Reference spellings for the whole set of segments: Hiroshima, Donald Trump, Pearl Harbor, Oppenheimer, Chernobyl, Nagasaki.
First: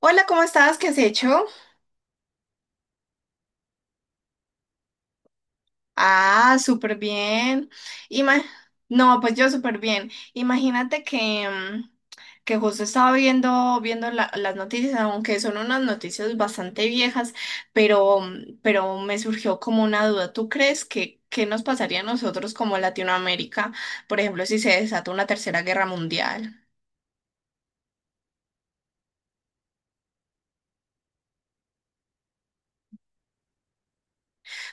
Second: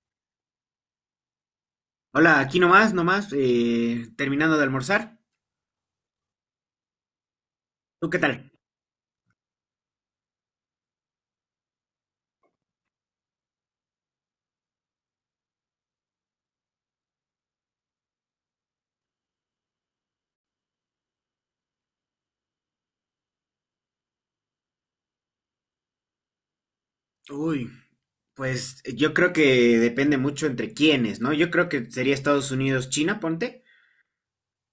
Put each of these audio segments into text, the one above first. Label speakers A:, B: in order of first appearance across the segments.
A: Hola, ¿cómo estás? ¿Qué has hecho?
B: Hola, aquí nomás, nomás, terminando de almorzar.
A: Ah, súper bien.
B: ¿Tú qué
A: Ima-
B: tal?
A: no, Pues yo súper bien. Imagínate que que justo estaba viendo las noticias, aunque son unas noticias bastante viejas, pero, pero me surgió como una duda. ¿Tú crees que qué nos pasaría a nosotros como Latinoamérica, por ejemplo, si se desata una tercera guerra mundial?
B: Uy, pues yo creo que depende mucho entre quiénes, ¿no? Yo creo que sería Estados Unidos, China, ponte.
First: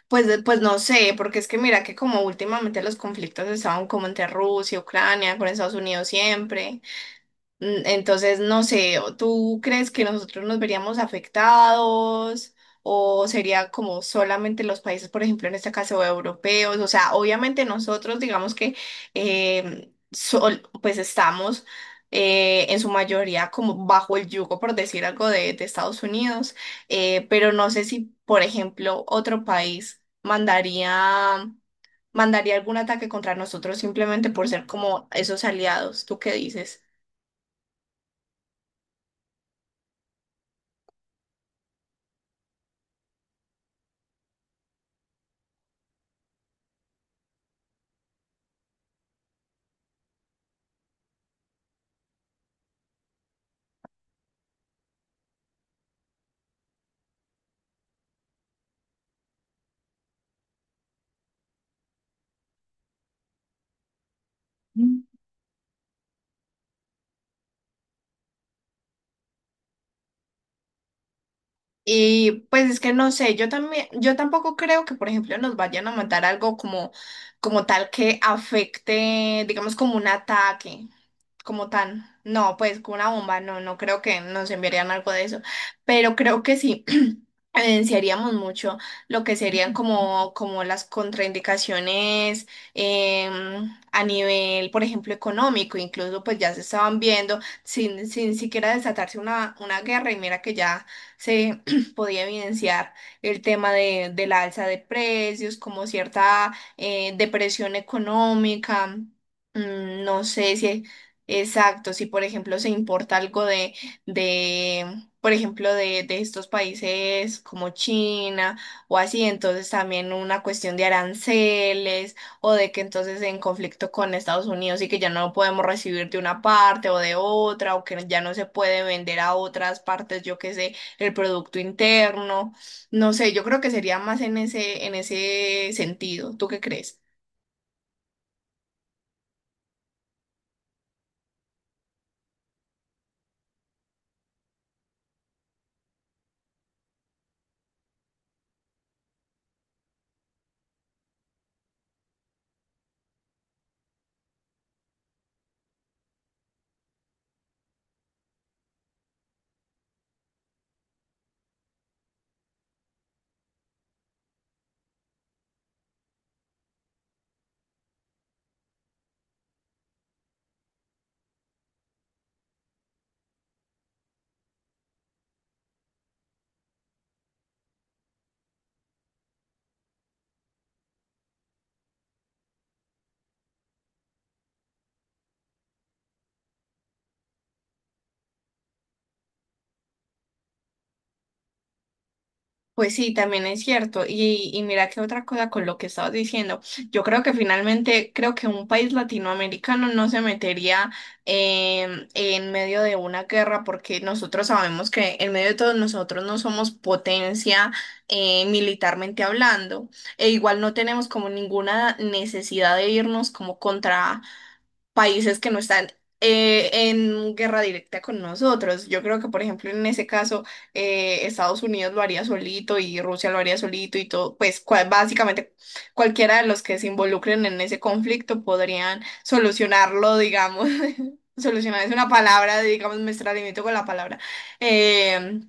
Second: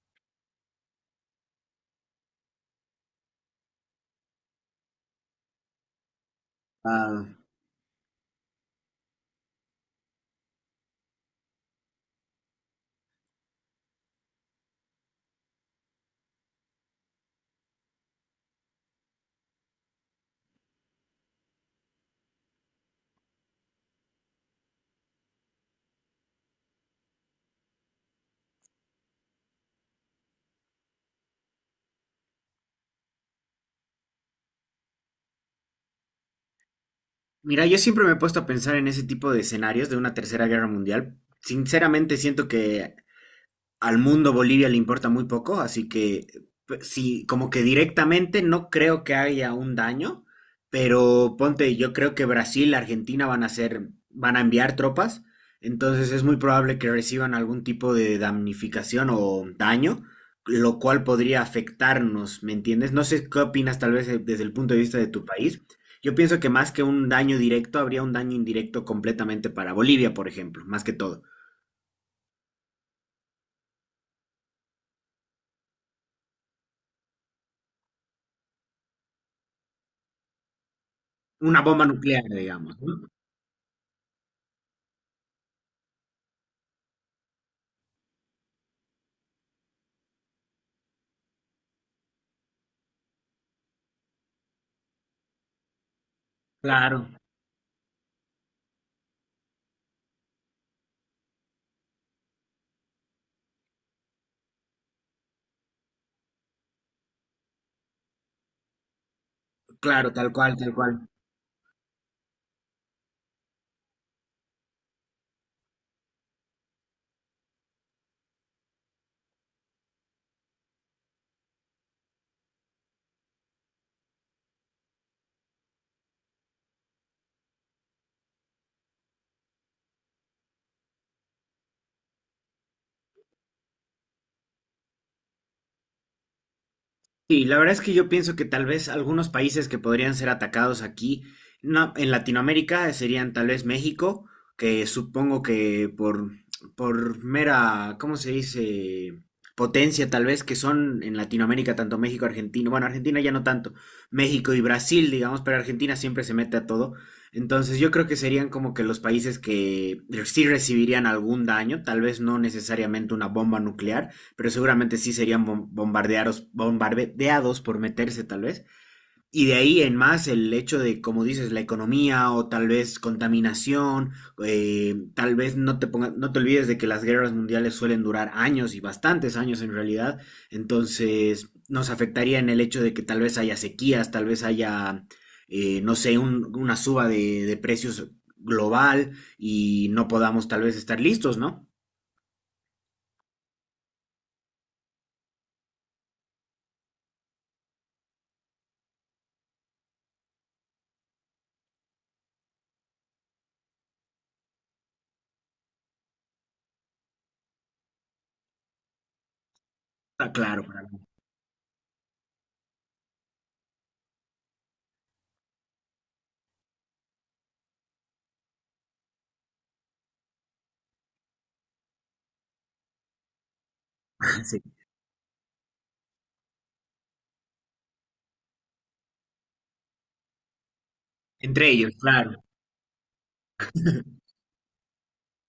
A: Pues no sé, porque es que mira que como últimamente los conflictos estaban como entre Rusia, Ucrania, con Estados Unidos siempre.
B: Ah,
A: Entonces, no sé, ¿tú crees que nosotros nos veríamos afectados o sería como solamente los países, por ejemplo, en este caso europeos? O sea, obviamente nosotros digamos que pues estamos en su mayoría como bajo el yugo, por decir algo, de Estados Unidos, pero no sé si, por ejemplo, otro país mandaría, mandaría algún ataque contra nosotros simplemente por ser como esos aliados. ¿Tú qué dices?
B: mira, yo siempre me he puesto a pensar en ese tipo de escenarios de una tercera guerra mundial. Sinceramente siento que al mundo Bolivia le importa muy poco, así que sí, como que directamente no creo que haya un daño, pero ponte, yo creo que Brasil, Argentina van a hacer, van a enviar tropas, entonces es muy probable que reciban algún tipo de damnificación o daño, lo cual podría afectarnos, ¿me entiendes? No sé qué opinas tal vez desde el punto de vista de tu país. Yo pienso que más que un daño directo, habría un daño indirecto completamente para Bolivia, por ejemplo, más que todo.
A: Y pues es que no sé, yo también, yo tampoco creo que, por ejemplo, nos vayan a mandar algo como, como tal que afecte, digamos, como un ataque,
B: Una
A: como
B: bomba
A: tan,
B: nuclear,
A: no,
B: digamos,
A: pues como una
B: ¿no?
A: bomba, no, no creo que nos enviarían algo de eso, pero creo que sí. Evidenciaríamos mucho lo que serían como, como las contraindicaciones a nivel, por ejemplo, económico, incluso pues ya se estaban
B: Claro,
A: viendo sin siquiera desatarse una guerra y mira que ya se, pues, podía evidenciar el tema de la alza de precios, como cierta depresión económica. Mm,
B: claro,
A: no
B: tal cual,
A: sé
B: tal
A: si,
B: cual.
A: Exacto, si por ejemplo se importa algo de por ejemplo, de estos países como China o así, entonces también una cuestión de aranceles o de que entonces en conflicto con Estados Unidos y que ya no podemos recibir de una parte o de otra o que ya no se puede vender a otras partes, yo qué sé el producto interno, no sé, yo creo que sería más en ese sentido. ¿Tú qué crees?
B: Sí, la verdad es que yo pienso que tal vez algunos países que podrían ser atacados aquí, no, en Latinoamérica serían tal vez México, que supongo que por mera, ¿cómo se dice? Potencia tal vez que son en Latinoamérica tanto México, Argentina, bueno, Argentina ya no tanto, México y Brasil, digamos, pero Argentina siempre se mete a todo. Entonces yo creo que serían como que los países que sí recibirían algún daño, tal vez no necesariamente una bomba nuclear, pero seguramente sí serían bombardeados, bombardeados por meterse tal vez. Y de ahí en más el hecho de, como dices, la economía o tal vez contaminación, tal vez no te, ponga, no te olvides de que las guerras mundiales suelen durar años y bastantes años en realidad, entonces nos afectaría en el hecho de que tal vez haya sequías, tal vez haya, no sé, un, una suba de precios global y no podamos tal vez estar listos, ¿no?
A: Pues sí, también es cierto. Y mira que otra cosa con lo que estabas diciendo, yo creo que finalmente, creo que un país latinoamericano no se metería en medio de una guerra porque nosotros sabemos que en medio de todos nosotros no somos potencia militarmente hablando e
B: Está
A: igual
B: claro,
A: no
B: para...
A: tenemos como ninguna necesidad de irnos como contra países que no están en guerra directa con nosotros. Yo creo que, por ejemplo, en ese caso, Estados Unidos lo haría solito y Rusia lo haría solito y todo,
B: sí.
A: básicamente cualquiera de los que se involucren en ese conflicto podrían solucionarlo, digamos.
B: Entre
A: Solucionar es
B: ellos,
A: una
B: claro.
A: palabra, digamos, me extralimito con la palabra. eh,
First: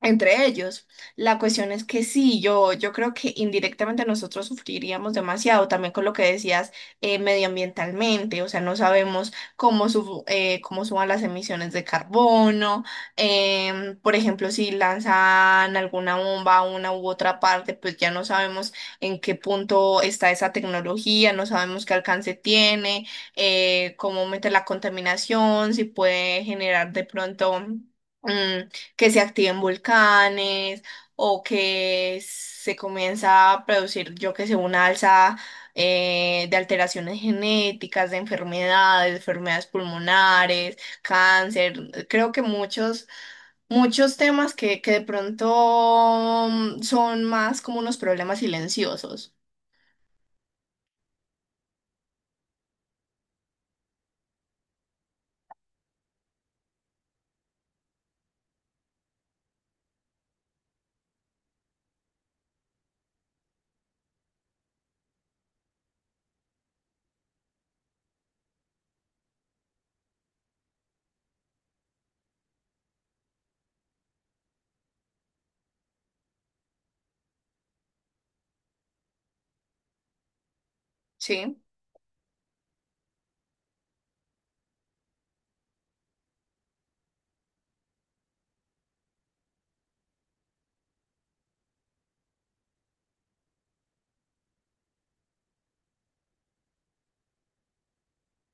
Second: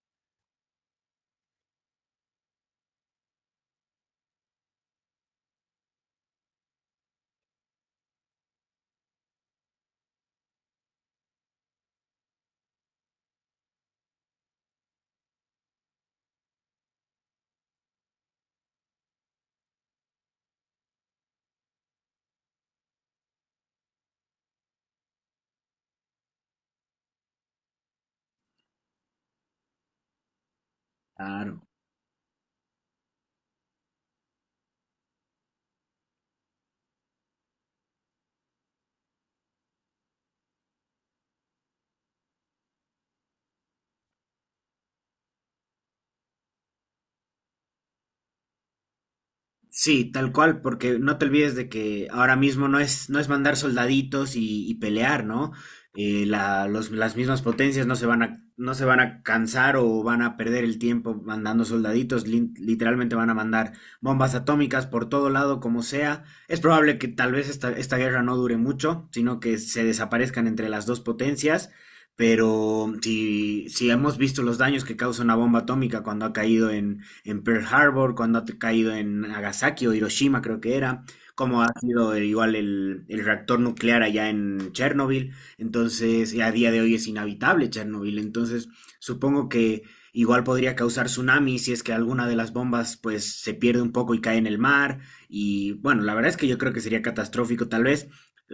A: Entre ellos. La cuestión es que sí, yo creo que indirectamente nosotros sufriríamos demasiado, también con lo que decías medioambientalmente, o sea, no sabemos cómo, cómo suban las emisiones de carbono, por ejemplo, si lanzan alguna bomba a una u otra parte, pues ya no sabemos en qué punto está esa tecnología, no sabemos qué alcance tiene, cómo mete la contaminación, si puede generar de pronto... mm, que se activen volcanes o
B: Claro.
A: que se comienza a producir, yo que sé, una alza de alteraciones genéticas, de enfermedades, enfermedades pulmonares, cáncer. Creo que muchos, muchos temas que de pronto son más como unos problemas silenciosos.
B: Sí, tal cual, porque no te olvides de que ahora mismo no es, no es mandar soldaditos y pelear, ¿no? La- los- las mismas potencias no se van a, no se van a cansar o van a perder el tiempo mandando soldaditos, literalmente van a mandar bombas atómicas por todo lado, como sea. Es probable que tal vez esta, esta guerra no dure mucho, sino que se desaparezcan entre las dos potencias, pero si, si hemos visto los daños que causa una bomba atómica cuando ha caído en Pearl Harbor, cuando ha caído en Nagasaki o Hiroshima, creo que era,
A: Sí.
B: como ha sido igual el reactor nuclear allá en Chernobyl. Entonces, y a día de hoy es inhabitable Chernobyl. Entonces, supongo que igual podría causar tsunami si es que alguna de las bombas pues se pierde un poco y cae en el mar. Y bueno, la verdad es que yo creo que sería catastrófico tal vez.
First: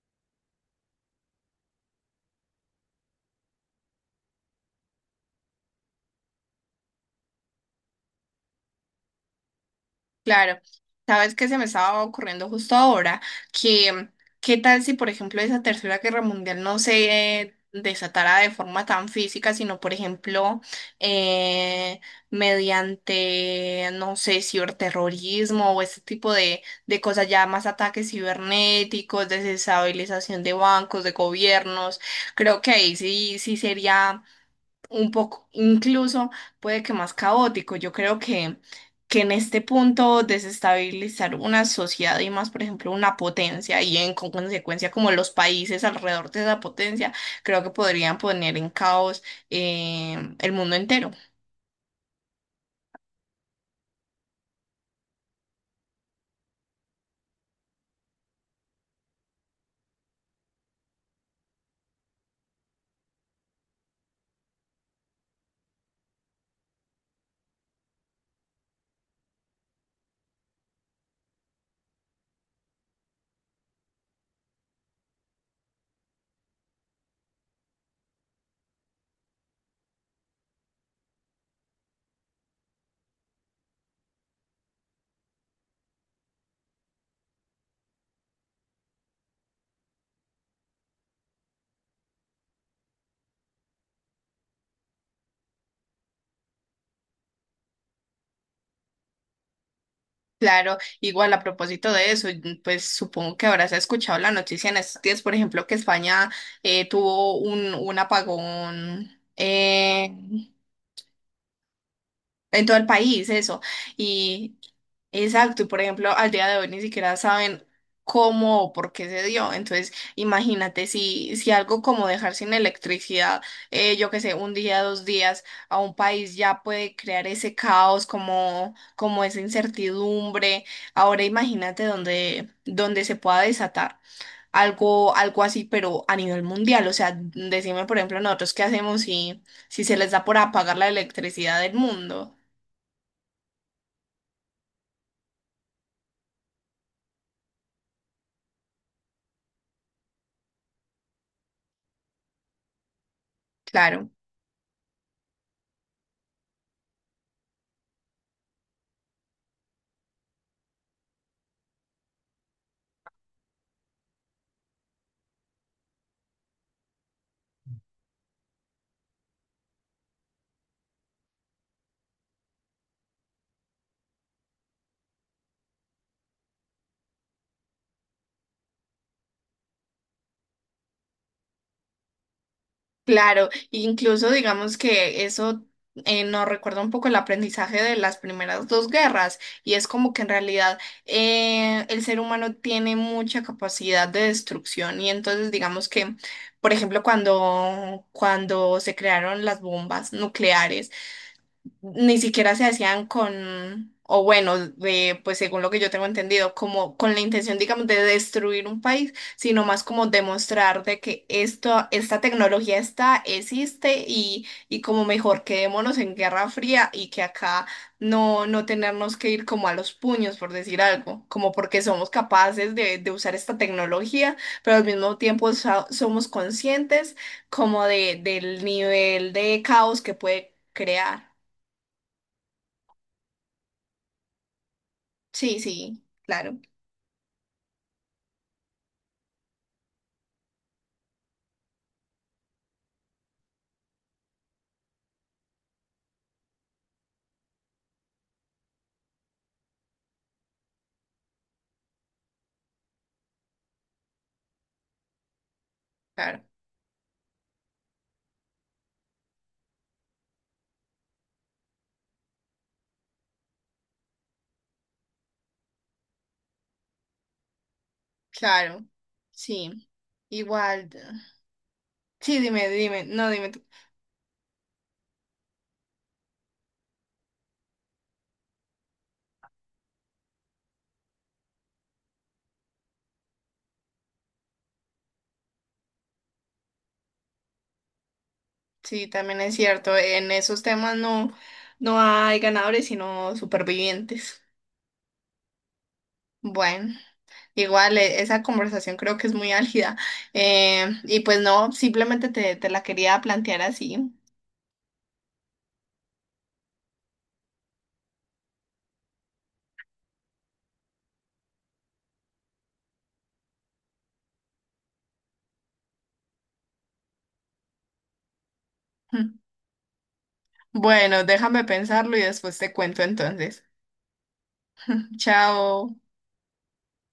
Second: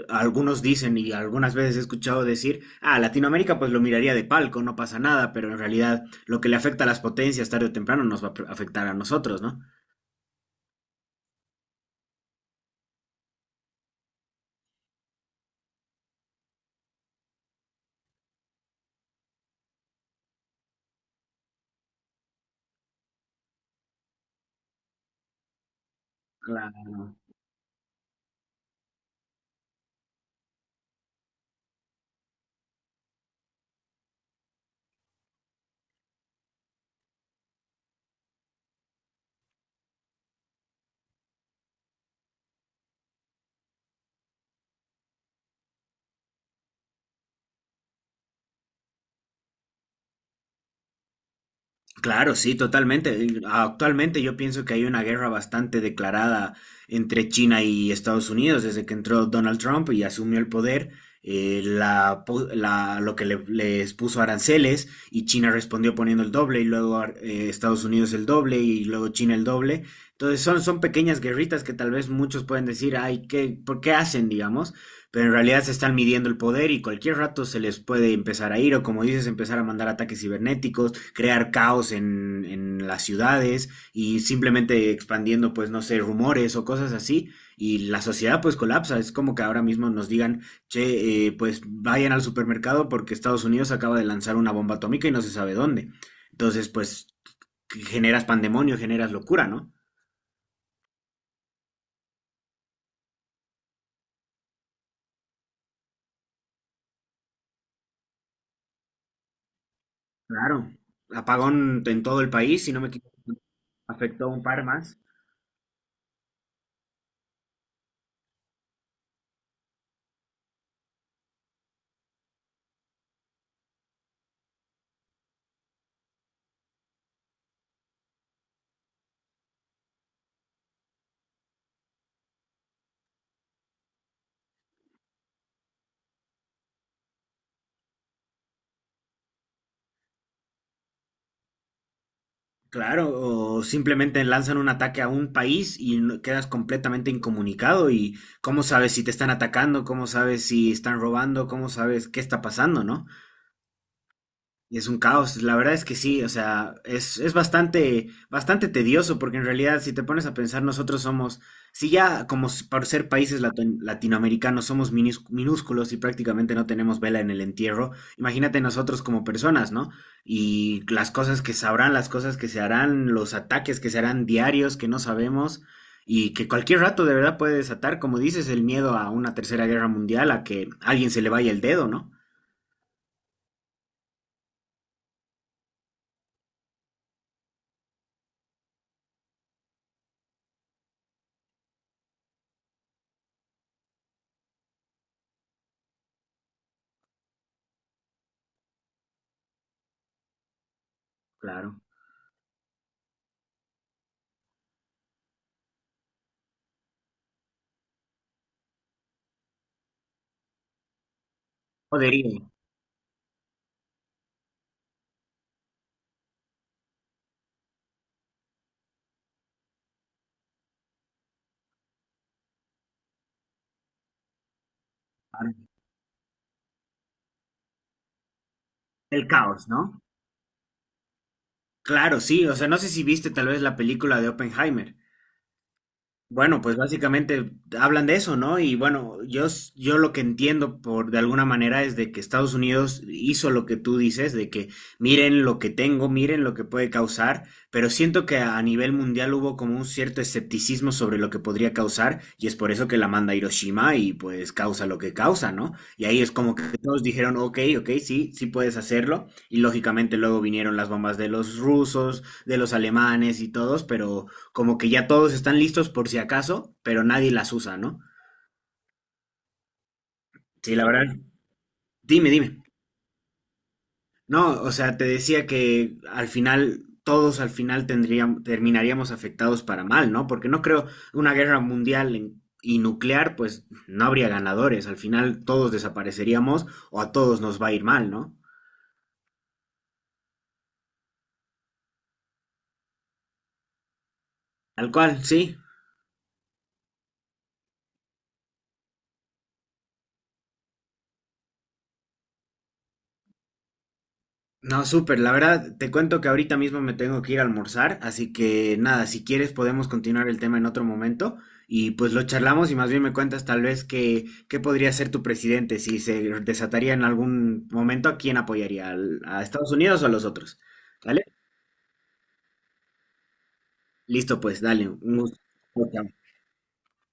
B: Algunos dicen y algunas veces he escuchado decir, ah, Latinoamérica pues lo miraría de palco, no pasa nada, pero en realidad lo que le afecta a las potencias tarde o temprano nos va a afectar a nosotros, ¿no?
A: Claro, sabes que se me estaba ocurriendo justo ahora que qué tal si, por ejemplo, esa Tercera Guerra Mundial no se desatara de forma tan física, sino, por ejemplo, eh, mediante, no sé, ciberterrorismo o ese tipo de cosas, ya más ataques cibernéticos, desestabilización de bancos, de gobiernos. Creo que ahí sí, sí sería un poco, incluso puede que más caótico. Yo creo que en este punto desestabilizar una sociedad y más, por ejemplo, una potencia y en con consecuencia como los países alrededor de esa potencia, creo que podrían poner en caos el mundo entero.
B: Claro, sí, totalmente. Actualmente yo pienso que hay una guerra bastante declarada entre China y Estados Unidos desde que entró Donald Trump y asumió el poder. La, lo que les puso aranceles y China respondió poniendo el doble y luego Estados Unidos el doble y luego China el doble. Entonces son, son pequeñas guerritas que tal vez muchos pueden decir, ay, ¿qué, por qué hacen, digamos? Pero en realidad se están midiendo el poder y cualquier rato se les puede empezar a ir o como dices, empezar a mandar ataques cibernéticos, crear caos en las ciudades y simplemente expandiendo, pues, no sé, rumores o cosas así. Y la sociedad pues colapsa. Es como que ahora mismo nos digan, che, pues vayan al supermercado porque Estados Unidos acaba de lanzar una bomba atómica y no se sabe dónde. Entonces, pues, generas pandemonio, generas locura, ¿no?
A: Claro, igual a propósito de eso, y, pues supongo que habrás escuchado la noticia en estos días, por ejemplo, que España tuvo un apagón.
B: Claro. Apagón en todo el país,
A: En
B: si
A: todo
B: no
A: el
B: me equivoco,
A: país, eso.
B: afectó a un
A: Y
B: par más.
A: exacto, y por ejemplo, al día de hoy ni siquiera saben cómo o por qué se dio. Entonces, imagínate si, si algo como dejar sin electricidad, yo qué sé, un día, dos días a un país ya puede crear ese caos, como, como esa incertidumbre. Ahora imagínate donde, donde se pueda desatar algo, algo así, pero a nivel mundial. O sea, decime, por ejemplo, nosotros qué hacemos si, si se les da por apagar la electricidad del mundo.
B: Claro, o simplemente lanzan un ataque a un país y quedas completamente incomunicado y cómo sabes si te están atacando, cómo sabes si están robando, cómo sabes qué está pasando, ¿no?
A: Claro,
B: Es un caos, la verdad es que sí, o sea, es bastante, bastante tedioso porque en realidad si te pones a pensar nosotros somos, si ya como por ser países latinoamericanos somos minúsculos y prácticamente no tenemos vela en el entierro, imagínate nosotros como personas, ¿no? Y las cosas que sabrán, las cosas que se harán, los ataques que se harán diarios que no sabemos y que cualquier rato de verdad puede desatar, como dices, el miedo a una tercera guerra mundial, a que a alguien se le vaya el dedo, ¿no?
A: claro. Incluso digamos que eso nos recuerda un poco el aprendizaje de las primeras dos guerras y es como que en realidad el ser humano tiene mucha capacidad de destrucción y entonces digamos que, por ejemplo, cuando, cuando se crearon las bombas nucleares,
B: Claro.
A: ni siquiera se hacían con, o bueno, de, pues según lo que yo tengo entendido, como con la intención, digamos, de destruir un país, sino más como demostrar de que esto, esta
B: Podería.
A: tecnología está, existe y como mejor quedémonos en Guerra Fría y que acá no, no tenernos que ir como a los puños, por decir algo, como porque somos capaces de usar esta tecnología, pero al mismo tiempo somos conscientes como de, del
B: Del
A: nivel de
B: caos,
A: caos
B: ¿no?
A: que puede crear.
B: Claro, sí, o sea, no sé si viste tal vez la película de Oppenheimer.
A: Sí, sí, claro,
B: Bueno, pues básicamente hablan de eso, ¿no? Y bueno, yo, yo lo que entiendo por de alguna manera es de que Estados Unidos hizo lo que tú dices, de que miren lo que tengo, miren lo que puede causar, pero siento que a nivel mundial hubo como un cierto escepticismo sobre lo que podría causar, y es por eso que la manda a Hiroshima y pues causa lo que causa, ¿no? Y ahí es
A: claro,
B: como que todos dijeron, ok, ok, sí, sí puedes hacerlo, y lógicamente luego vinieron las bombas de los rusos, de los alemanes y todos, pero como que ya todos están listos por si acaso, pero nadie las usa, ¿no?
A: claro, sí.
B: Sí, la
A: Igual,
B: verdad. Dime,
A: sí,
B: dime.
A: dime, dime, no, dime tú.
B: No, o sea, te decía que al final, todos al final tendríamos, terminaríamos afectados para mal, ¿no? Porque no creo una guerra mundial y nuclear, pues no habría ganadores. Al final todos desapareceríamos o a todos nos va a ir mal, ¿no?
A: Sí, también es cierto, en esos temas no, no hay ganadores, sino supervivientes.
B: Tal cual, sí.
A: Bueno, igual esa conversación creo que es muy álgida. Y pues no, simplemente te, te la quería plantear así.
B: No, súper. La verdad, te cuento que ahorita mismo me tengo que ir a almorzar, así que nada, si quieres podemos continuar el tema en otro momento y pues lo charlamos y más bien me cuentas tal vez que, qué podría ser tu presidente, si se desataría en algún momento, ¿a quién apoyaría? ¿A Estados Unidos o a los otros?
A: Bueno,
B: ¿Vale?
A: déjame pensarlo y después te cuento entonces.
B: Listo, pues, dale, un gusto.
A: Chao.
B: Ok,